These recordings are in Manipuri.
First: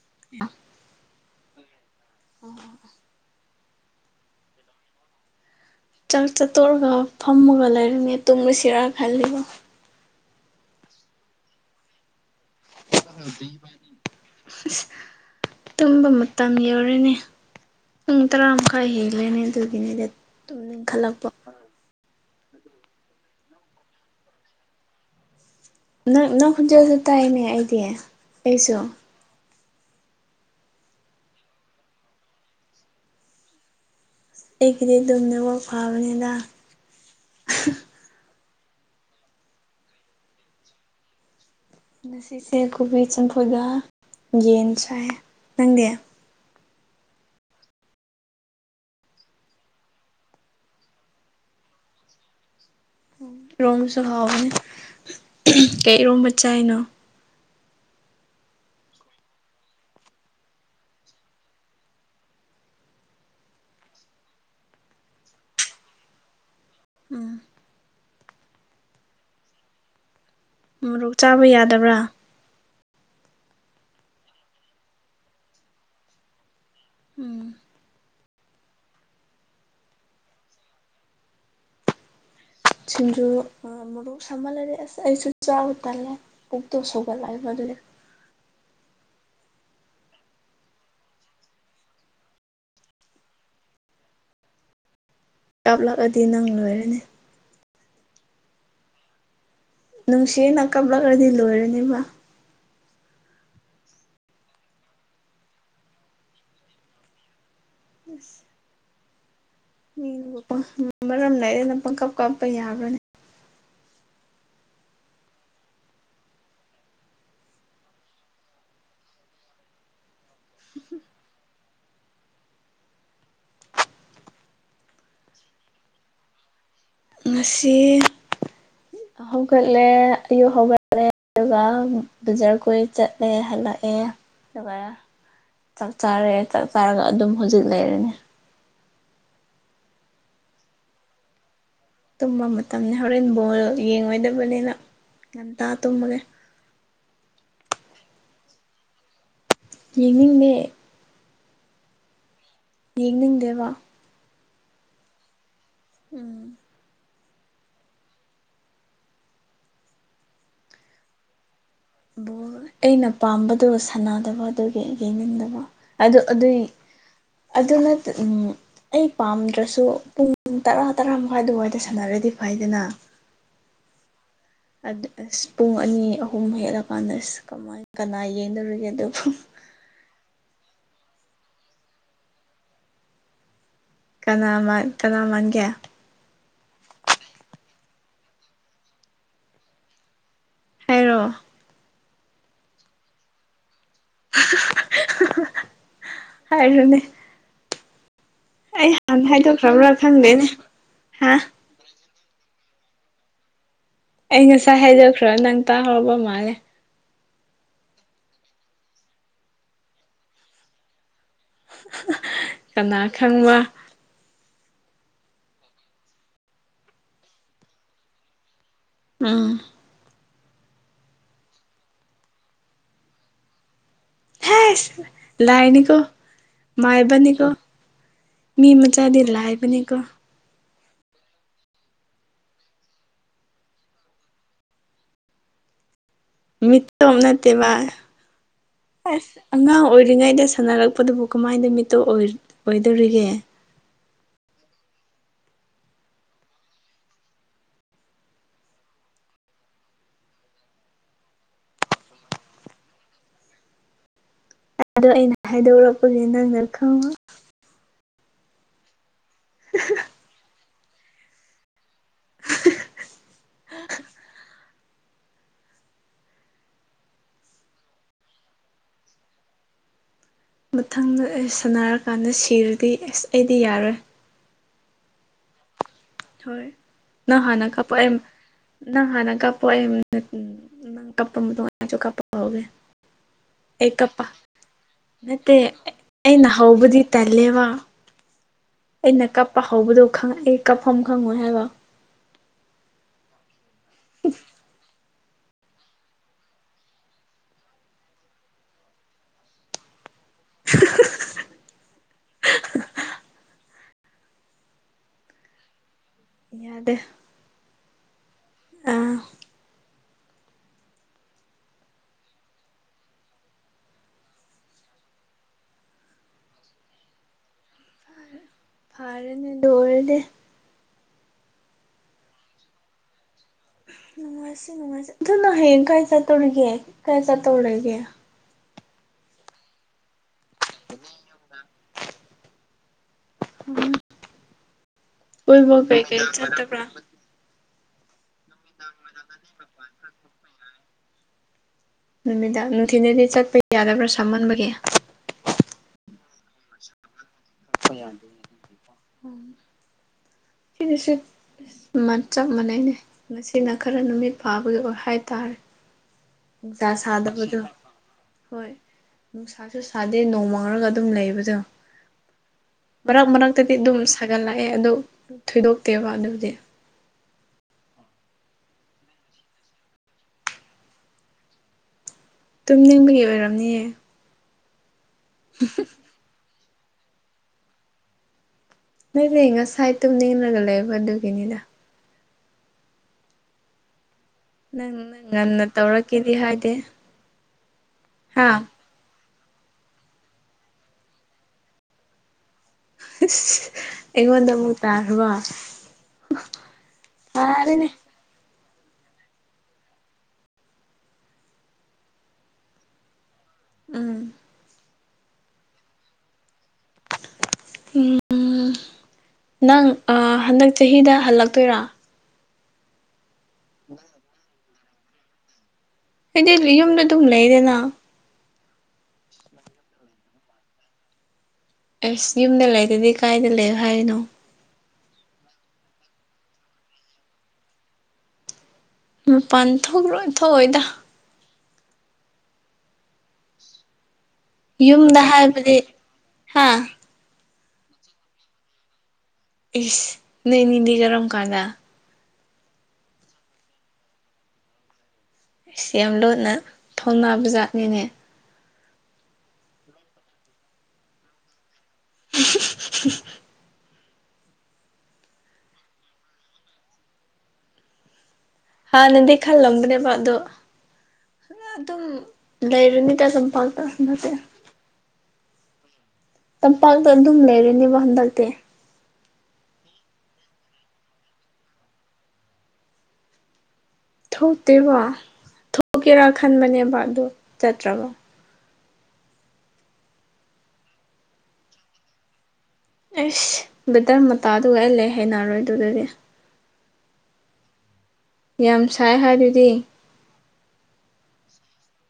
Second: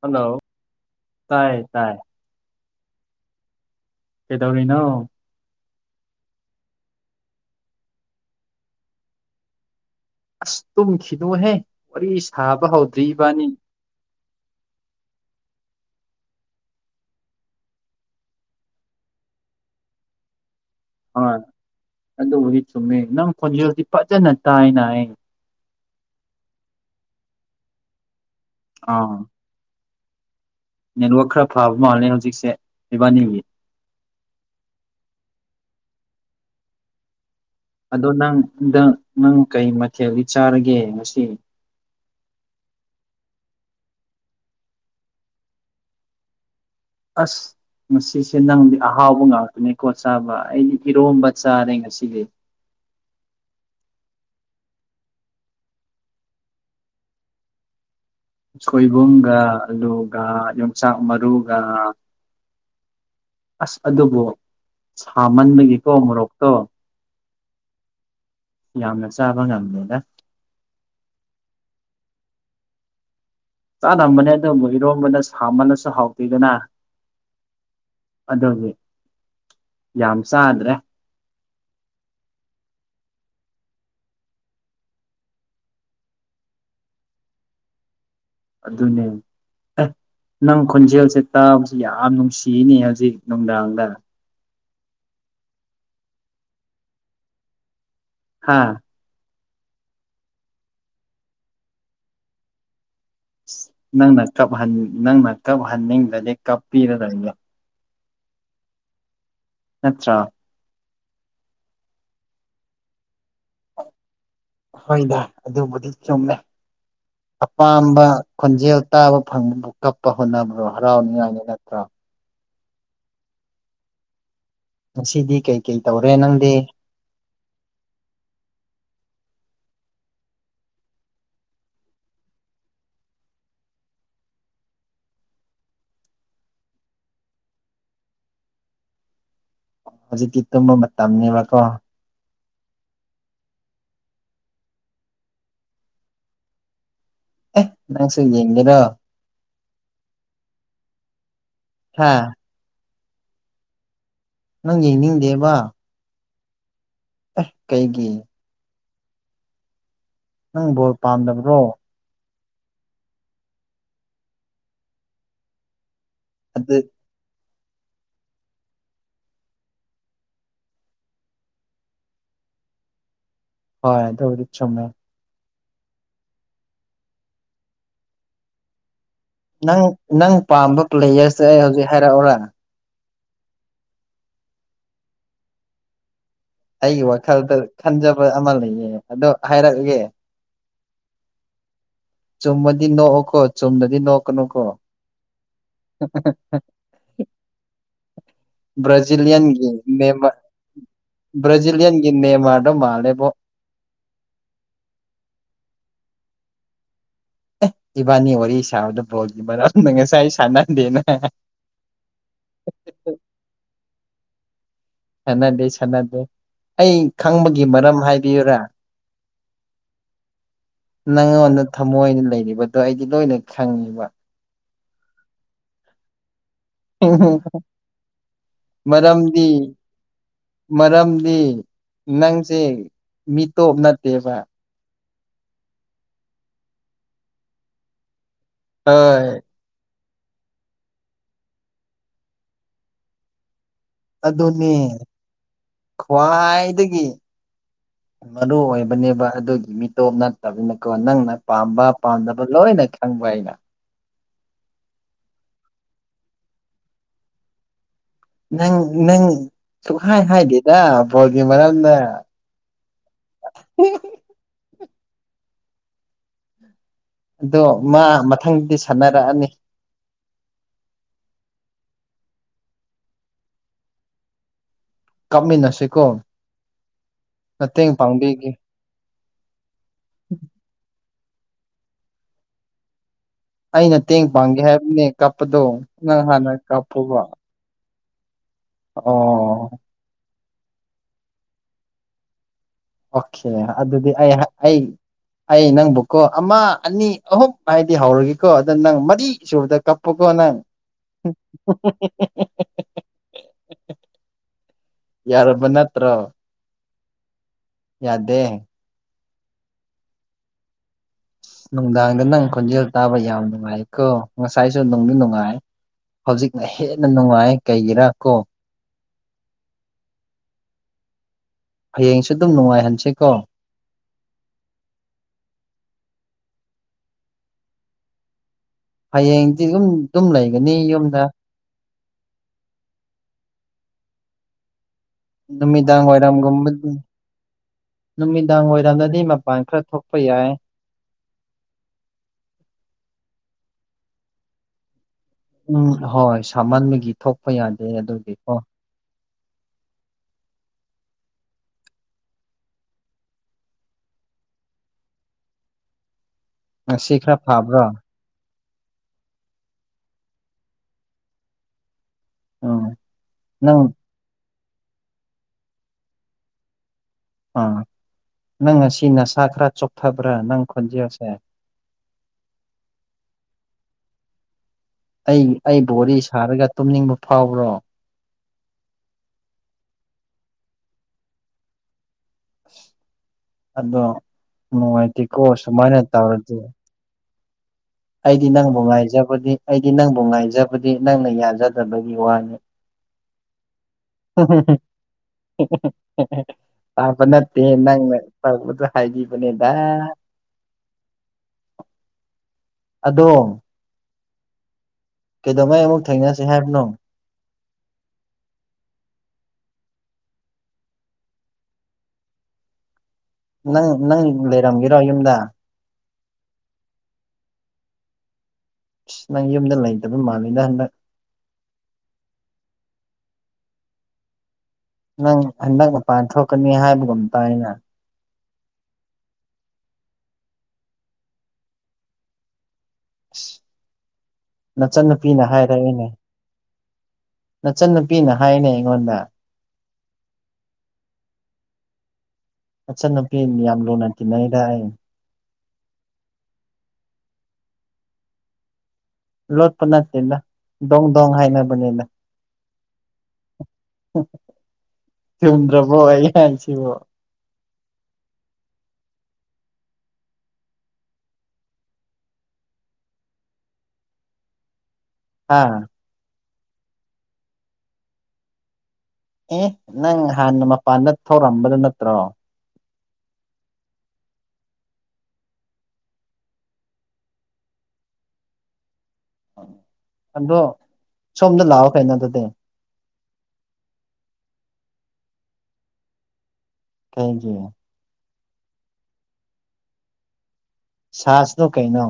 ꯍꯜꯂꯣ ꯇꯥꯏ ꯇꯥꯏ ꯀꯦꯗꯥꯧꯔꯤꯅꯣ ꯆꯥꯛ ꯆꯠꯇꯣꯛꯣꯔꯒ ꯐꯝꯃꯒ ꯂꯩꯔꯅꯦ ꯇꯨꯝꯔꯨꯁꯤꯔꯥ ꯈꯜꯂꯤꯕꯣ ꯑꯁ ꯇꯨꯝꯈꯤꯅꯨꯍꯦ ꯋꯥꯔꯤ ꯁꯥꯕ ꯍꯧꯗ꯭ꯔꯤꯕꯕꯥꯅꯤ ꯑꯁ ꯇꯨꯝꯕ ꯃꯇꯝ ꯌꯧꯎꯔꯅꯦ ꯄꯨꯡ ꯇꯔꯥ ꯃꯈꯥꯏ ꯍꯦꯜꯂꯦꯅꯦ ꯑꯗꯨꯒꯤꯅꯦꯗꯤ ꯑꯗꯨꯨꯝ ꯏꯈꯠꯂꯛꯄ ꯍꯣꯏ ꯑꯗꯨꯕꯨꯗꯤ ꯆꯨꯝꯃꯦ ꯅꯪ ꯈꯣꯟꯖꯦꯜꯁꯤ ꯐꯖꯅ ꯇꯥꯏꯅ ꯍꯥꯏ ꯅꯪ ꯅꯪ ꯈꯨꯟꯖꯦꯜꯁꯨ ꯇꯥꯏꯅꯦ ꯑꯩꯗꯤ ꯑꯩꯁꯨ ꯅꯦꯠꯋꯥꯛꯛ ꯈꯔ ꯐꯕ ꯃꯥꯜꯂꯦ ꯍꯧꯖꯤꯛꯁꯦ ꯏꯕꯥꯅꯤꯒꯤ ꯑꯩꯒꯤꯗꯤ ꯑꯗꯨꯨꯝꯗꯒ ꯐꯥꯕꯅꯤꯅ ꯑꯗꯣ ꯅꯪꯗ ꯅꯪ ꯀꯩ ꯃꯊꯦꯜꯗꯤ ꯆꯥꯔꯒꯦ ꯉꯁꯤ ꯉꯁꯤꯁꯦ ꯀꯣꯕꯤ ꯆꯝꯐꯨꯗ ꯌꯦꯟ ꯁꯥꯏ ꯅꯪꯗꯤꯦ ꯑꯁ ꯉꯁꯤꯁꯦ ꯅꯪꯗꯤ ꯑꯍꯥꯎꯕ ꯉꯥꯛꯇꯅꯦꯀꯣ ꯆꯥꯕ ꯑꯩꯗꯤ ꯏꯔꯣꯝꯕ ꯆꯥꯔꯦ ꯉꯁꯤꯗꯤ [inaudible] ꯏꯔꯣꯝꯕꯁꯨ ꯍꯥꯎꯋꯅꯦ ꯀꯩꯔꯣꯝꯕ ꯆꯥꯏꯅꯣ ꯁꯣꯏꯕꯨꯝꯒ ꯑꯂꯨꯒ ꯌꯣꯡꯆꯥꯛ ꯃꯔꯨꯒ ꯑꯁ ꯑꯗꯨꯕꯨ ꯁꯥꯃꯟꯕꯒꯤꯀꯣ ꯃꯣꯔꯣꯛꯇꯣ ꯎꯝ ꯌꯥꯝꯅ ꯆꯥꯕ ꯉꯝꯃꯦꯦꯗ ꯃꯣꯔꯣꯛ ꯆꯥꯕ ꯌꯥꯗꯕ꯭ꯔꯥ ꯆꯥꯝꯕꯅꯦ ꯑꯗꯨꯕꯨ ꯍꯔꯣꯝꯕꯅ ꯁꯥꯃꯅꯁꯨ ꯍꯥꯎꯇꯤꯗꯅ ꯎꯝ ꯑꯗꯨꯒꯤ ꯌꯥꯝ ꯆꯥꯗ꯭ꯔꯦ ꯁꯤꯁꯤꯡꯖꯨ ꯃꯣꯛ ꯁꯝꯃꯜꯂꯗꯤꯦ ꯑꯁ ꯑꯩꯁꯨ ꯆ ꯇꯜꯂꯦ ꯄꯨꯛꯇꯣ ꯁꯧꯒꯠꯂꯥꯛꯑꯕ ꯑꯗꯨꯗꯤ [inaudible] ꯑꯗꯨꯅꯦ ꯑꯦ ꯅꯪ ꯈꯣꯟꯖꯦꯜꯁꯦ ꯇꯥꯕꯁꯤ ꯌꯥꯝ ꯅꯨꯡꯁꯤꯅꯤ ꯍꯧꯖꯤꯛ ꯅꯨꯡꯗꯥꯡꯗ ꯀꯥꯞꯂꯛꯑꯗꯤ ꯅꯪ ꯂꯣꯏꯔꯅꯤ ꯍꯥꯥ ꯅꯨꯡꯁꯤ ꯅ ꯀꯕ ꯂꯒꯔꯗꯤꯜꯂꯨ ꯑꯣꯏꯔꯅꯤꯕ ꯅꯪꯅ ꯀꯞ ꯅꯪꯅ ꯀꯞ ꯍꯟꯅꯤꯡꯗꯗꯤ ꯀꯞ ꯄꯤꯔ ꯂꯩꯒ ꯑꯁ ꯅꯠꯇ꯭ꯔꯥ ꯃꯔꯝ ꯂꯩꯔꯩꯅ ꯄꯪꯀꯥꯞ ꯀꯥꯞꯄ ꯌꯥꯕ꯭ꯔꯅꯦ ꯍꯣꯏꯗ ꯑꯗꯨꯕꯨꯗꯤ ꯆꯨꯝꯃꯦ ꯑꯄꯥꯝꯕ ꯈꯣꯟꯖꯦꯜ ꯇꯥꯕ ꯐꯪꯕꯕꯨ ꯀꯞꯄ ꯍꯣꯠꯅꯕ꯭ꯔꯣ ꯍꯔꯥꯎꯅꯤꯉꯥꯏꯅꯤ ꯅꯠꯇ꯭ꯔꯣ ꯉꯁꯤꯗꯤ ꯀꯩꯀꯩ ꯇꯧꯔꯦ ꯅꯪꯗꯤ ꯉꯁꯤ ꯍꯧꯒꯠꯂꯦ ꯑꯌꯨꯛ ꯍꯧꯒꯠꯂꯂꯦ ꯑꯗꯨꯒ ꯕꯖꯥꯔ ꯀꯣꯏ ꯆꯠꯂꯦ ꯍꯜꯂꯛꯑꯦ ꯑꯗꯨꯒ ꯆꯥꯛ ꯆꯥꯔꯦ ꯆꯥꯛ ꯆꯥꯔꯒ ꯑꯗꯨꯝ ꯍꯧꯖꯤꯛ ꯂꯩꯔꯅꯦ ꯍꯧꯖꯤꯛꯇꯤ ꯇꯨꯝꯕ ꯃꯇꯝꯅꯤꯅꯦꯕꯀꯣ ꯇꯨꯝꯕ ꯃꯇꯝꯅꯤ ꯍꯣꯔꯦꯟ ꯕꯣꯜ ꯌꯦꯡꯉꯣꯏꯗꯕꯅꯤꯅ ꯉꯇ ꯇꯃꯒꯦ ꯅꯪ ꯁꯤꯦꯉꯦꯔꯣ ꯌꯦꯡꯅꯤꯡꯅꯦ ꯍꯥꯥ ꯌꯦꯅꯤꯗꯦ ꯋꯥ ꯅꯪ ꯌꯦ ꯅꯤꯡꯗꯦꯕ ꯎꯝ ꯀꯩꯒꯤ ꯅꯪ ꯣꯠ ꯄꯥꯝꯗꯕ꯭ꯔꯣ ꯕ ꯑꯩꯅ ꯄꯥꯝꯕꯗꯨ ꯁꯥꯟꯅꯗꯕ ꯑꯗꯨꯒꯤ ꯌꯦꯡꯅꯤꯡꯗꯕ ꯑꯗ ꯑꯗꯨꯗ ꯑꯗꯨ ꯑꯗꯨꯅ ꯑꯩ ꯄꯥꯝꯗ꯭ꯔꯁꯨ ꯄꯨꯡ ꯇꯔꯥ ꯇꯔꯥ ꯃꯈꯥꯏ ꯑꯗꯨꯋꯥꯏꯗ ꯁꯥꯟꯅꯔꯗꯤ ꯐꯥꯏꯗꯅ ꯍ ꯑꯗꯨ ꯍꯧꯗꯤ ꯑꯁ ꯄꯨꯡ ꯑꯅꯤ ꯑꯍꯨꯝ ꯍꯠꯂꯀꯥꯟꯗ ꯑꯁ ꯀꯃꯥꯏ ꯀꯅꯥ ꯌꯦꯡꯅꯔꯒꯦ ꯑꯗꯨꯣ ꯅꯪ ꯅꯪ ꯄꯥꯝꯕ ꯄ꯭ꯂꯦꯌꯔꯁꯁꯦ ꯑꯩ ꯍꯧꯖꯤꯛ ꯍꯥꯏꯔꯛꯎꯔ ꯀꯅꯥ ꯀꯅꯥ ꯃꯥꯟꯒꯦ ꯑꯩꯒꯤ ꯋꯥꯈꯜꯗ ꯈꯟꯖꯕ ꯑꯃ ꯂꯩꯌꯦ ꯑꯗꯣ ꯍꯥꯏꯔꯛꯑꯒꯦ ꯍꯥꯏꯔꯣ ꯆꯨꯝꯃꯗꯤ ꯅꯣꯛꯑꯣꯀꯣ ꯆꯨꯝꯅꯗꯤ ꯅꯣꯛꯀꯅꯨꯀꯣ ꯍꯥꯏꯔꯨꯅꯦ [unintelligible] ꯑꯩ ꯍꯥꯟꯅ ꯕ꯭ꯔꯥꯖꯤꯂꯤꯌꯟꯒꯤ ꯍꯥꯏꯗꯣꯛꯈ꯭ꯔꯕ꯭ꯔꯥ ꯈꯪꯗꯦꯅꯦ ꯍꯥ ꯅꯦꯃꯔ ꯅꯦꯃꯔꯗꯣ ꯃꯥꯂꯦꯕꯣ ꯑꯩ ꯉꯁꯥꯏ ꯍꯥꯏꯗꯣꯛꯈ꯭ꯔ ꯅꯪ ꯇꯥꯍꯧꯔꯕ ꯃꯥꯜꯂꯦ ꯏꯕꯥꯅꯤ ꯋꯥꯔꯤ ꯁꯥꯕꯗ ꯕꯣꯜꯒꯤ ꯃꯔꯝꯗ ꯉꯁꯥꯏ ꯑꯩ ꯁꯥꯟꯅꯗꯦꯅꯦ ꯀꯅꯥ ꯈꯪꯕ ꯁꯥꯟꯅꯗꯦ ꯁꯥꯟꯅꯗꯦ ꯑꯩ ꯈꯪꯕꯒꯤ ꯃꯔꯝ ꯍꯥꯏꯕꯤꯌꯨꯔꯥ ꯎꯝ ꯅꯪꯉꯣꯟꯗ ꯊꯃꯣꯏꯅ ꯂꯩꯔꯤꯕꯗꯣ ꯑꯩꯗꯤ ꯂꯣꯏꯅ ꯈꯪꯉꯦꯕ ꯂꯥꯏꯅꯤꯀꯣ ꯃꯥꯥꯏꯕꯅꯤꯀꯣ ꯃꯤ ꯃꯆꯥꯥꯗꯤ ꯃꯔꯝꯗꯤ ꯂꯥꯏꯕꯅꯤꯀꯣ꯫ ꯃꯔꯝꯗꯤ ꯅꯪꯁꯦ ꯃꯤꯇꯣꯞ ꯅꯠꯇꯦꯕ ꯃꯤꯠꯇꯣꯝ ꯅꯠꯇꯦꯕ ꯍꯣꯏ ꯑꯁ ꯑꯉꯥꯡ ꯑꯣꯏꯔꯤꯉꯩꯗ ꯁꯥꯟꯅꯔꯛꯄꯗꯨꯕꯨ ꯀꯃꯥꯏꯅ ꯃꯤꯠꯇꯣ ꯑꯣꯏ ꯑꯣꯢꯗꯣꯔꯤꯒꯦ ꯑꯗꯨꯅꯦ ꯈ꯭ꯋꯥꯏꯗꯒꯤ ꯃꯔꯨ ꯑꯣꯏꯕꯅꯦꯕ ꯑꯗꯨꯒꯤ ꯃꯤꯇꯣꯞ ꯅꯠꯇꯕꯅꯀꯣ ꯅꯪꯅ ꯄꯥꯝꯕ ꯄꯥꯝꯗꯕ ꯂꯣꯏ ꯅꯈꯪꯕ ꯑꯩꯅ ꯗꯣ ꯑꯩꯅ ꯍꯥꯏꯗꯣꯔꯛꯄꯒꯤ ꯅꯪꯅ ꯈꯪꯉꯣ ꯅꯪ ꯅꯪ ꯁꯨꯡꯍꯥꯏ ꯍꯥꯏꯗꯦꯗ ꯕꯣꯜꯒꯤ ꯃꯔꯝꯗ꯫ [unintelligible] ꯑꯗꯣ ꯃꯥ ꯃꯊꯪꯗꯤ ꯁꯥꯟꯅꯔꯛꯑꯅꯤ ꯃꯊꯪꯗ ꯁꯅꯔꯀꯥꯟꯗ ꯁꯤꯔꯗꯤ ꯑꯁ ꯑꯩꯗꯤ ꯌꯥꯔꯣꯏ ꯀꯥꯞꯃꯤꯟꯅꯁꯤꯀꯣ ꯍꯣꯏ ꯅꯪ ꯍꯥꯟꯅ ꯃꯇꯦꯡ ꯄꯥꯡꯕꯤꯒꯦ ꯍꯣꯏ ꯅꯪ ꯀꯞꯄ ꯃꯇꯨꯡ ꯑꯩꯁꯨ ꯀꯞꯄ ꯍꯧꯎꯒꯦ꯫ [inaudible] ꯑꯩꯅ ꯇꯦꯡ ꯄꯥꯡꯒꯦ ꯍꯥꯏꯕꯅꯤꯅꯦ ꯅꯠꯇꯦ ꯀꯞꯄꯗꯣ ꯅꯪ ꯑꯩꯅ ꯍꯥꯟꯅ ꯍꯧꯕꯗꯤ ꯀꯥꯞꯄꯣꯕ꯫ ꯇꯜꯂꯦꯕ ꯑꯩꯅ ꯀꯞꯄ ꯍꯧꯕꯗꯣ ꯑꯩ ꯀꯞꯐꯝ ꯈꯪꯉꯣꯏ ꯍꯥꯏꯕ ꯑꯣꯀꯦ ꯑꯗꯨꯗꯤ ꯑꯩ ꯑꯩ ꯑꯩ ꯅꯪꯕꯨꯀꯣ ꯑꯃ ꯑꯅꯤ ꯑꯍꯨꯝ ꯍꯥꯏꯗꯤ ꯍꯧꯔꯒꯦꯀꯣ ꯑꯗꯨ ꯅꯪ ꯃꯔꯤ ꯁꯨꯕꯗ ꯀꯞ ꯄꯨꯀꯣ ꯅꯪ ꯌꯥꯔꯕ ꯅꯠ ꯌꯥꯗꯦ ꯌꯥꯗꯦ ꯑꯥ ꯅꯨꯡꯗꯥꯡꯗ ꯅꯪ ꯈꯣꯟꯖꯦꯜ ꯇꯥꯕ ꯌꯥꯝ ꯅꯨꯡꯉꯥꯏ ꯀꯣ ꯉꯁꯥꯏꯁꯨ ꯅꯨꯡꯗꯤ ꯅꯨꯡꯉꯥꯏ ꯍꯧꯖꯤꯛꯅ ꯍꯦꯟꯅ ꯅꯨꯡꯉꯥꯏ ꯀꯩꯒꯤꯔꯥ ꯀꯣ ꯐꯥꯔꯦꯅꯦ ꯑꯗꯨ ꯑꯣꯢꯔꯗꯤ ꯍꯌꯦꯡꯁꯨ ꯑꯗꯨꯝ ꯅꯨꯡꯉꯥꯏꯍꯟꯁꯤꯀꯣ ꯅꯨꯡꯉꯥꯏꯁꯤ ꯅꯨꯡꯉꯥꯏꯁꯤ ꯑꯗꯨ ꯅꯪ ꯍꯌꯦꯡ ꯀꯥꯏ ꯆꯠꯇꯧꯔꯤꯒꯦ ꯀꯥꯏ ꯆꯠꯇꯧ ꯂꯩꯒꯦ ꯫ ꯍꯌꯦꯡꯗꯤ ꯑꯗꯨꯝ ꯑꯗꯨꯝ ꯂꯩꯒꯅꯤ ꯌꯨꯝꯗ ꯀꯣꯏꯕ ꯅꯨꯃꯤꯗꯥꯡ ꯀꯩ-ꯀꯩ ꯋꯥꯏꯔꯝꯒꯨꯝꯕ ꯆꯠꯇꯕ꯭ꯔꯥ꯫ ꯅꯨꯃꯤꯗꯥꯡ ꯋꯥꯏꯔꯝꯗꯗꯤ ꯃꯄꯥꯟ ꯈꯔ ꯊꯣꯛꯄ ꯌꯥꯏ ꯅꯨꯃꯤꯗꯥꯡ ꯅꯨꯡꯊꯤꯟꯗꯗꯤ ꯆꯠꯄ ꯌꯥꯗꯕ꯭ꯔꯥ ꯁꯥꯃꯟꯕꯒꯤ ꯎꯝ ꯍꯣꯏ ꯁꯥꯃꯟꯕꯒꯤ ꯊꯣꯛꯄ ꯌꯥꯗꯦ ꯑꯗꯨꯒꯤꯀꯣ ꯁꯤꯅꯁꯨ ꯃꯥꯟ ꯆꯞ ꯃꯥꯟꯅꯩꯅꯦ ꯉꯁꯤꯅ ꯈꯔ ꯅꯨꯃꯤꯠ ꯐꯥꯕꯒꯤ ꯑꯣꯏ ꯍꯥꯏꯇꯥꯔꯦ ꯅꯨꯡꯁꯥ ꯉꯁꯤ ꯈꯔ ꯁꯥꯗꯕꯨꯗꯨ ꯐꯕ꯭ꯔꯣ ꯍꯣꯏ ꯅꯨꯡꯁꯥꯁꯨ ꯁꯥꯗꯦ ꯅꯣꯡꯃꯪꯔꯒ ꯑꯗꯨꯝ ꯂꯩꯕꯗꯣ ꯎꯝ ꯫ ꯃꯔꯥꯛ ꯃꯔꯥꯛꯇꯗꯤ ꯅꯪ ꯑꯗꯨꯝ ꯁꯒꯠ ꯂꯛ ꯑꯦ ꯑꯗꯨ ꯊꯣꯏꯗꯣꯛꯇꯦꯕ ꯑꯗꯨꯗꯤ ꯑꯥ ꯅꯪ ꯉꯁꯤ ꯅꯁꯥ ꯈꯔ ꯆꯣꯛꯊꯕ꯭ꯔꯥ ꯅꯪ ꯈꯣꯟꯖꯦꯜꯁꯦ ꯇꯨꯝꯅꯤꯡꯕꯒꯤ ꯑꯣꯏꯔꯝꯅꯤꯌꯦ ꯑꯩ ꯑꯩ ꯕꯣ ꯋꯥꯔꯤ ꯁꯥꯔꯒ ꯇꯨꯝꯅꯤꯡꯕ ꯐꯥꯎꯕ꯭ꯔꯣ ꯅꯅꯦ ꯉꯁꯥꯏꯠꯇꯝ ꯅꯉꯒ ꯂꯩꯕ ꯑꯗꯨꯒꯤꯅꯤꯗ ꯑ ꯑꯗꯣ ꯅꯪ ꯅꯨꯡꯉꯥꯏꯇꯦꯀꯣ ꯉꯟꯅ ꯁꯨꯃꯥꯏꯅ ꯇꯧꯔꯛꯀꯦꯗꯤ ꯇꯥꯔꯗꯤ ꯍꯥꯏꯗꯦ ꯍꯥ ꯑꯩꯗꯤ ꯅꯪꯕꯨ ꯉꯥꯏꯖꯕꯗꯤ ꯑꯩꯗꯤ ꯅꯪꯕꯨ ꯉꯥꯏꯖꯕꯗꯤ ꯅꯪꯅ ꯌꯥꯖꯗꯕꯒꯤ ꯋꯥꯅꯤ ꯑꯩꯉꯣꯟꯗ ꯑꯃꯨꯛ ꯇꯥꯈ꯭ꯔꯕ [unintelligible] ꯑꯄ ꯅꯠꯇꯦ ꯐꯔꯦꯅꯦ ꯇꯕꯨꯁꯨ ꯍꯥꯏꯗꯤꯕꯅꯦꯗ ꯑꯗꯣ ꯎꯝ ꯀꯩꯗꯧꯉꯩ ꯑꯃꯨꯛ ꯊꯦꯡꯅꯁꯦ ꯍꯥꯏꯕꯅꯣ ꯎ ꯅꯪ ꯍꯟꯗꯛ ꯆꯍꯤꯗ ꯍꯜꯂꯛꯇꯣꯏꯔ ꯅꯪ ꯅꯪ ꯂꯩꯔꯝꯒꯦꯔꯣ ꯌꯨꯝꯗ ꯍꯥꯏꯗꯤ ꯌꯨꯝꯗ ꯑꯗꯨꯝ ꯂꯩꯗꯦꯅ ꯑꯁ ꯅꯪ ꯌꯨꯝꯗ ꯂꯩꯇꯕ ꯃꯥꯜꯂꯤꯗ ꯍꯟꯗ ꯑꯁ ꯌꯨꯝꯗ ꯂꯩꯗꯗꯤ ꯀꯥꯏꯗ ꯂꯩꯌꯣ ꯍꯥꯏꯔꯤꯅꯣ ꯅꯪ ꯅꯪ ꯃꯄꯥꯟ ꯊꯣꯛꯀꯅꯤ ꯍꯥꯏꯕꯒꯨꯝꯇ ꯑꯩꯅ ꯃꯄꯥꯟ ꯊꯣꯛꯔꯣꯏ ꯊꯣꯛꯑꯣꯏꯗ ꯑꯁ ꯌꯨꯝꯗ ꯅꯆꯟꯅꯨꯄꯤꯅ ꯍꯥꯏꯕꯗꯤ ꯍꯥꯏꯔꯛꯢꯅꯦ ꯍꯥ ꯅꯆꯟꯅ ꯅꯨꯄꯤꯅ ꯍꯥꯏꯅꯦ ꯑꯩꯉꯣꯟꯗ ꯏꯁ ꯅꯣꯏ ꯅꯤꯡꯗꯤ ꯀꯔꯝ ꯀꯥꯟꯗ ꯅꯆꯟ ꯅꯨꯄꯤ ꯌꯥꯝ ꯂꯨꯅ ꯇꯤꯟꯅꯩꯗ ꯑꯩ ꯑꯩꯁ ꯌꯥꯝ ꯂꯨꯅ ꯊꯧꯅꯥ ꯖꯥꯠꯅꯤꯅꯦ ꯂꯣꯠꯄꯅ ꯆꯅ ꯗꯣꯡ ꯗꯣꯡ ꯍꯥꯏꯅꯕꯅꯅ [unintelligible] ꯆꯨꯝꯗ꯭ꯔꯕꯣ ꯑꯩ ꯍꯁꯤꯕꯣ ꯍꯥ ꯅꯗꯤ ꯈ ꯂꯣꯒꯅꯦꯕꯗ ꯑꯗꯨꯝ ꯂꯩꯔꯨꯅꯤꯗ ꯑꯗꯨꯝ ꯄꯥꯡꯇ ꯅꯠꯇꯦ ꯑꯥ ꯇꯝꯄꯥꯛꯇ ꯑꯗꯨꯝ ꯂꯩꯔꯅꯦꯕ ꯍꯟꯗꯛꯇꯤ ꯑꯦ ꯅꯪ ꯍꯥꯟꯅ ꯃꯄꯥꯟꯗ ꯊꯧꯔꯝꯕꯗ ꯅꯠꯇ꯭ꯔꯣ ꯊꯣꯛꯇꯦꯕ ꯊꯣꯛꯀꯦꯔꯥ ꯈꯟꯕꯅꯦꯕ ꯑꯗꯨ ꯆꯠꯇ꯭ꯔꯕꯣ ꯑꯗꯣ ꯁꯣꯝꯗ ꯂꯥꯛꯑꯣ ꯀꯩꯅꯣ ꯑꯗꯨꯗꯤ ꯑꯦꯁ ꯕꯦꯇꯔ ꯃꯇꯥꯗꯨꯒ ꯑꯩ ꯂꯩ ꯍꯅꯔꯣꯏ ꯑꯗꯨꯗꯗꯤ ꯀꯩꯖ ꯌꯥꯝ ꯁꯥꯏ ꯍꯥꯏ ꯑꯗꯨꯗꯤ ꯁꯥꯁꯅꯣ ꯀꯩꯅꯣ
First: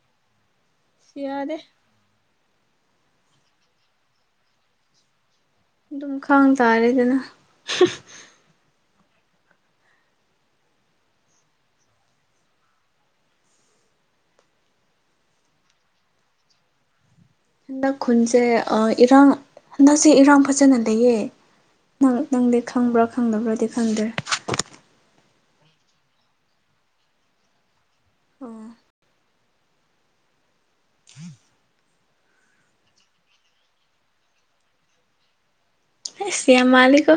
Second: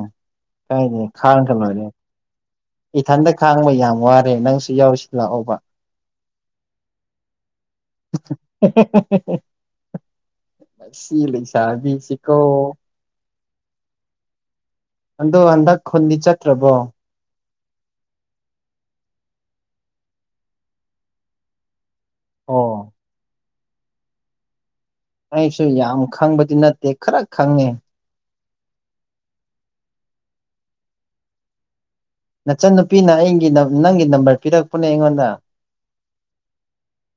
ꯀꯥꯏꯗ ꯈꯥꯡꯒ ꯌꯥꯔꯦ ꯂꯣꯏꯔꯦ ꯏꯊꯟꯇ ꯈꯥꯡꯕ ꯌꯥꯝ ꯋꯥꯔꯦ ꯅꯪꯁꯨ ꯌꯥꯎꯔꯤꯁꯤ ꯂꯥꯛꯑꯣꯕ ꯝ ꯈꯥꯡ ꯇꯔꯦꯗꯅ ꯂꯩꯁꯥꯕꯤ ꯁꯤꯤꯀꯣ ꯑꯗꯣ ꯍꯟꯗꯛ ꯈꯨꯟꯗꯤ ꯆꯠꯇ꯭ꯔꯕꯣ ꯍꯟꯗꯛ ꯈꯨꯟꯁꯦ ꯏꯔꯥꯡ ꯍꯟꯗꯛꯁꯦ ꯏꯔꯥꯡ ꯐꯖꯅ ꯂꯩꯌꯦ ꯪ ꯅꯪꯗꯤ ꯑꯣ ꯈꯪꯕ꯭ꯔꯥ ꯈꯪꯗꯕ꯭ꯔꯥꯗꯤ ꯈꯪꯗ꯭ꯔꯦ ꯑꯩꯁꯨ ꯌꯥꯝ ꯈꯪꯕꯗꯤ ꯅꯠꯇꯦ ꯈꯔ ꯈꯪꯉꯦ ꯑꯣ ꯅꯆꯟꯅꯨꯄꯤꯅ ꯑꯩꯒꯤ ꯅꯪꯒꯤ ꯅꯝꯕꯔ ꯄꯤꯔꯛꯄꯅꯦ ꯑꯩꯉꯣꯟꯗ ꯑꯩꯁ ꯌꯥꯝ ꯃꯥꯜꯂꯤꯀꯣ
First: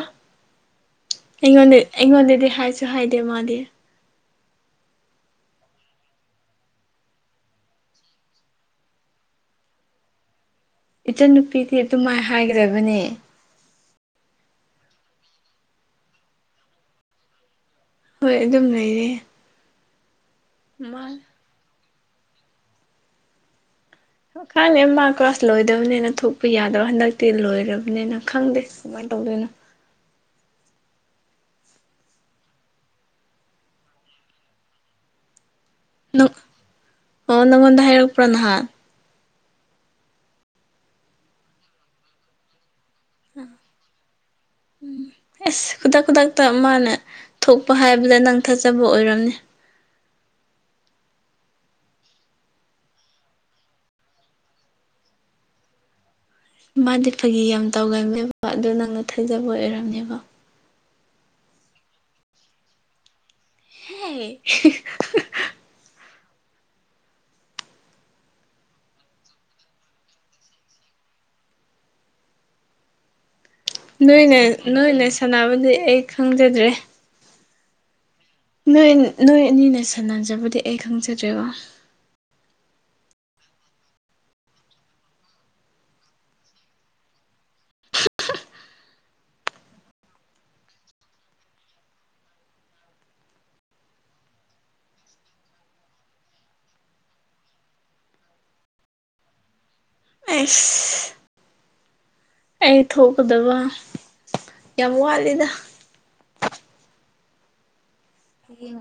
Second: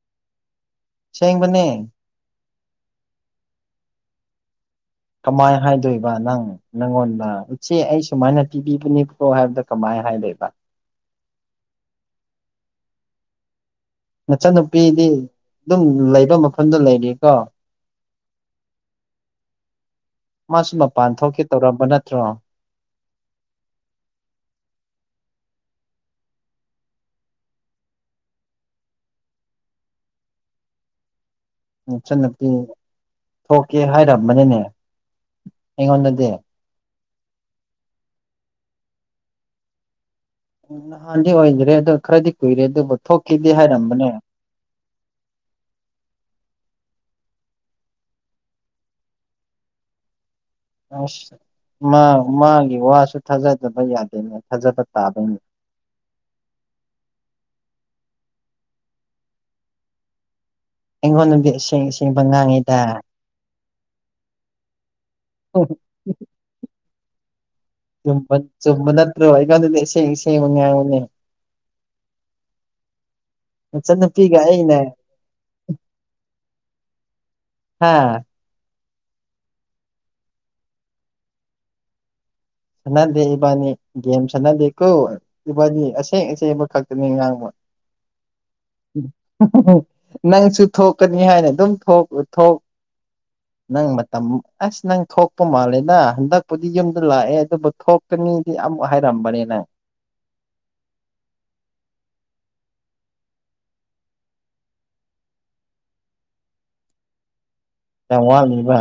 ꯑꯩꯉꯣꯟꯗ ꯁꯦꯡꯕꯅꯦ ꯑꯩꯉꯣꯟꯗꯗꯤ ꯍꯥꯏꯁ ꯍꯤꯗꯦ ꯃꯥꯜꯂꯤꯦ ꯀꯃꯥꯏ ꯍꯥꯏꯗꯣꯏꯕ ꯅꯪ ꯅꯪꯉꯣꯟꯗ ꯎꯆꯦ ꯑꯩ ꯁꯨꯃꯥꯏꯅ ꯄꯤꯕꯤꯕꯅꯤꯣ ꯍꯥꯏꯕꯗ ꯀꯃꯥꯏ ꯍꯥꯏ ꯂꯩꯕ ꯏꯆꯟꯅꯨꯄꯤꯗꯤ ꯑꯗꯨꯝꯃꯥꯏ ꯍꯥꯏꯈ꯭ꯔꯕꯅꯦ ꯃꯆꯟꯅꯨꯄꯤꯗꯤ ꯑꯗꯨꯝ ꯂꯩꯕ ꯃꯐꯝꯗꯨ ꯂꯩꯔꯤꯀꯣ ꯍꯣꯏ ꯑꯗꯨꯝ ꯂꯩꯔꯦ ꯃꯥꯁꯨ ꯃꯥ ꯃꯄꯥꯟ ꯊꯣꯛꯀꯦ ꯇꯧꯔꯝꯕ ꯅꯠꯇ꯭ꯔꯣ ꯈꯪꯉꯦ ꯃꯥ ꯀ꯭ꯂꯥꯁ ꯂꯣꯏꯗꯕꯅꯤꯅ ꯊꯣꯛꯄ ꯌꯥꯗꯕ ꯍꯟꯗꯛꯇꯤ ꯂꯣꯏꯔꯕꯅꯤꯅ ꯈꯪꯗꯦ ꯐ ꯇꯧꯗꯅ [unintelligible] ꯁꯟꯅꯄꯤ ꯊꯣꯛꯀꯦ ꯍꯥꯏꯔꯝꯕꯅꯤꯅꯦ ꯑꯩꯣꯗꯗꯦ ꯅꯪ ꯑꯣ ꯅꯪꯉꯣꯟꯗ ꯍꯥꯏꯔꯛꯄ꯭ꯔꯣ ꯅꯍꯥꯟ ꯎ ꯍꯥꯟꯗꯤ ꯑꯣꯏꯗ꯭ꯔꯦ ꯑꯗꯨ ꯈꯔꯗꯤ ꯀꯨꯏꯔꯦ ꯑꯗꯨ ꯎ ꯑꯦꯁ ꯈꯨꯗꯥꯛ ꯈꯨꯗꯥꯛꯇ ꯃꯥꯅ ꯊꯣꯛꯄ ꯍꯥꯏꯕꯗ ꯅꯪ ꯊꯠꯆꯕ ꯑꯣꯏꯔꯝꯅꯤ ꯑꯁ ꯃꯥ ꯃꯥꯒꯤ ꯋꯥꯁꯨ ꯊꯥꯖꯗꯕ ꯌꯥꯗꯦꯅꯦ ꯊꯥꯖꯕ ꯇꯥꯕꯩꯅꯦ [unintelligible] ꯃꯥꯗꯤ ꯐꯥꯒꯤ ꯌꯥꯝ ꯇꯧꯒꯃꯦꯕ ꯑꯗꯨ ꯅꯪꯅ ꯊꯩꯖꯕ ꯑꯣꯏꯔꯝꯅꯦꯕ ꯑꯩꯉꯣꯟ ꯅꯨꯁꯤꯡꯕ ꯉꯥꯡꯉꯤꯗ ꯍꯦ ꯍ ꯍꯣ ꯎ ꯆꯨꯝ ꯆꯨꯝꯕꯗꯠꯇ ꯋꯥꯏꯀꯁꯁ ꯃ ꯉꯅꯦ [unintelligible] ꯅꯣꯏꯅ ꯅꯣꯏꯅ ꯁꯥꯟꯅꯕꯗꯤ ꯑꯩ ꯈꯪꯖꯗ꯭ꯔꯦ ꯍꯥꯥ ꯅꯣꯏ ꯅꯣꯏ ꯑꯅꯤꯅ ꯁꯥꯟꯅꯖꯕꯗꯤ ꯑꯩ ꯈꯪꯖꯗ꯭ꯦꯀꯣ ꯁꯥꯟꯅꯗꯦ ꯏꯕꯥꯅꯤ ꯒꯦꯝ ꯁꯥꯟꯅꯗꯦ ꯀꯣ ꯏꯕꯥꯅꯤ ꯑꯁꯦꯡ ꯑꯁꯦꯡꯕ ꯈꯛꯇꯅꯤ ꯉꯥꯡꯕ ꯅꯪꯁꯨ ꯊꯣꯛꯀꯅꯤ ꯍꯥꯏꯅ ꯑꯗꯨꯝ ꯊꯣꯛ ꯅꯪ ꯃꯇꯝ ꯑꯁ ꯅꯪ ꯊꯣꯛꯄ ꯃꯥꯜꯂꯦꯅ ꯍꯟꯗꯛꯄꯨꯗꯤ ꯌꯨꯝꯗ ꯂꯥꯛꯑꯦ ꯑꯗꯨꯕꯨ ꯊꯣꯛꯀꯅꯤꯗꯤ ꯑꯃꯨꯛ ꯍꯥꯏꯔꯝꯕꯅꯤꯅꯦ ꯑꯁ ꯑꯩ ꯊꯣꯛꯀꯗꯕ ꯌꯥꯝ ꯋꯥꯠꯂꯤꯦꯗ ꯌꯥꯝ ꯋꯥꯅꯤꯕ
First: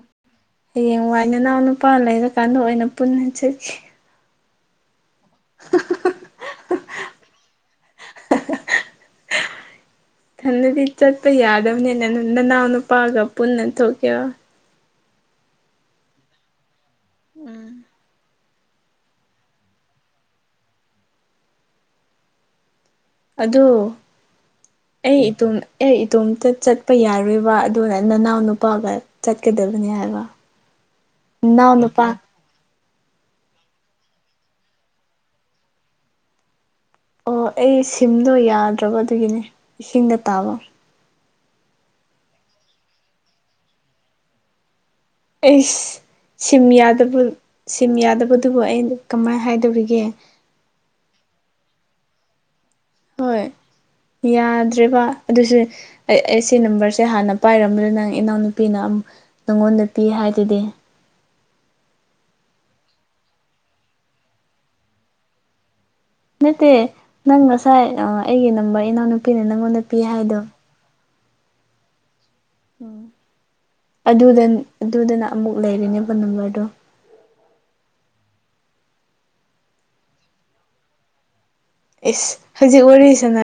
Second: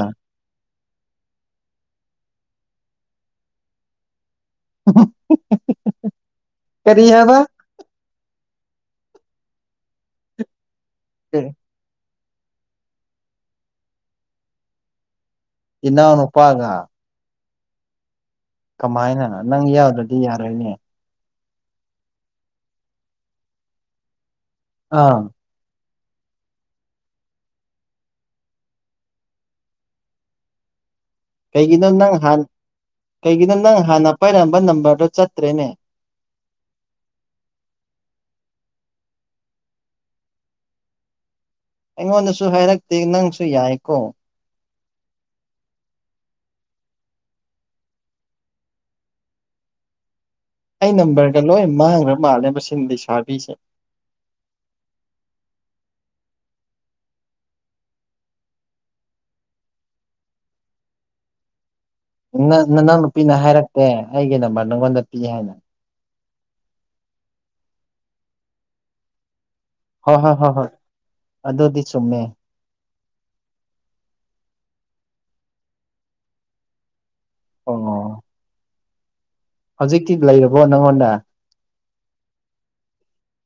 ꯍꯌꯦꯡꯋꯥꯏ ꯅꯅꯥꯎ ꯅꯨꯄꯥ ꯂꯩꯔꯀꯥꯟꯗ ꯑꯣꯏꯅ ꯄꯨꯟꯅ ꯆꯠꯈꯤ ꯀꯔꯤ ꯍꯥꯏꯕ ꯊꯗꯗꯤ ꯆꯠꯄ ꯌꯥꯗꯕꯅꯦ ꯅꯅ ꯅꯥꯎꯅꯄꯥꯒ ꯄꯨꯟꯅꯟ ꯊꯣꯛ ꯀꯦ ꯏꯟꯅꯅ ꯎꯄꯥꯥꯒ ꯎꯝ ꯀꯃꯥꯏꯅ ꯅꯪ ꯌꯥꯎꯗꯗꯤ ꯌꯥꯔꯣꯏꯅꯦ ꯑꯗꯨ ꯑꯥ ꯑꯩ ꯏꯇꯣ ꯑꯦ ꯏꯇꯣꯝꯇ ꯆꯠꯄ ꯌꯥꯔꯣꯏꯕ ꯑꯗꯨꯒ ꯅꯅꯥꯎ ꯅꯨꯄꯥꯒ ꯆꯠꯀꯗꯕꯅꯤ ꯍꯥꯏꯕ ꯀꯩ ꯅꯅꯥꯎ ꯀꯅ ꯅ ꯅꯨꯄꯥ ꯍꯥꯟ ꯀꯩꯒꯤꯅꯣ ꯅꯪ ꯍꯥꯟꯅ ꯄꯥꯏꯔꯝꯕ ꯅꯝꯕꯔꯗꯣ ꯆꯠꯇ꯭ꯔꯦꯅꯦ ꯑꯣ ꯑꯩ ꯁꯤꯝꯗꯣ ꯌꯥꯗ꯭ꯔꯕ ꯑꯗꯨꯒꯤꯅꯦ ꯏꯁꯤꯡꯗ ꯇꯥꯕ ꯑꯩꯉꯣꯟꯗꯁꯨ ꯍꯥꯏꯔꯛꯇꯦ ꯅꯪꯁꯨ ꯌꯥꯏꯀꯣ ꯑꯦꯁ ꯁꯤꯝ ꯌꯥꯗꯕ ꯁꯤꯝ ꯌꯥꯗꯕꯗꯨꯕꯨ ꯑꯩ ꯀꯃꯥꯏꯅ ꯍꯥꯏꯗꯧꯔꯤꯒꯦ ꯑꯩ ꯅꯝꯕꯔꯒ ꯂꯣꯏ ꯃꯥꯡꯈ꯭ꯔ ꯃꯥꯜꯂꯦ ꯃꯁꯤ ꯍꯣꯏ ꯌꯥꯗ꯭ꯔꯦꯕ ꯑꯗꯨꯁꯨ ꯑꯩ ꯑꯩ ꯁꯤ ꯅꯝꯕꯔꯁꯦ ꯍꯥꯟꯅ ꯄꯥꯏꯔꯝꯝꯕꯅꯤ ꯅꯪ ꯏꯅꯥꯎꯅꯨꯄꯤꯅꯛ ꯅꯪꯉꯣꯟꯗ ꯄꯤ ꯍꯥꯏꯗꯨꯗꯤ ꯅ ꯅꯅꯥꯎ ꯅꯨꯄꯤꯅ ꯍꯥꯏꯔꯛꯇꯦ ꯑꯩꯒꯤ ꯅꯝꯕꯔ ꯅꯪꯉꯣꯟꯗ ꯄꯤ ꯍꯥꯏꯅ ꯅꯠꯇꯦ ꯅꯪ ꯉꯁꯥꯏ ꯑꯩꯒꯤ ꯅꯝꯕꯔ ꯏꯅꯥꯎꯅꯨꯄꯤꯅ ꯅꯪꯉꯣꯟꯗ ꯄꯤ ꯍꯣꯏ ꯍꯣꯏ ꯍꯥꯏꯗꯣ ꯍꯣꯏ ꯍꯣꯏ ꯑꯗꯨꯗꯤ ꯆꯨꯝꯃꯦ ꯎ ꯑꯗꯨꯗ ꯑꯗꯨꯗꯅ ꯑꯃꯨꯛ ꯂꯩꯔꯤꯅꯦꯕ ꯅꯝꯕꯔꯗꯣ ꯑꯣ ꯍꯧꯖꯤꯛꯇꯤ ꯂꯩꯔꯕꯣ ꯅꯪꯉꯣꯟꯗ ꯑꯦ ꯍꯧꯖꯤꯛ ꯑꯣꯏꯁꯅ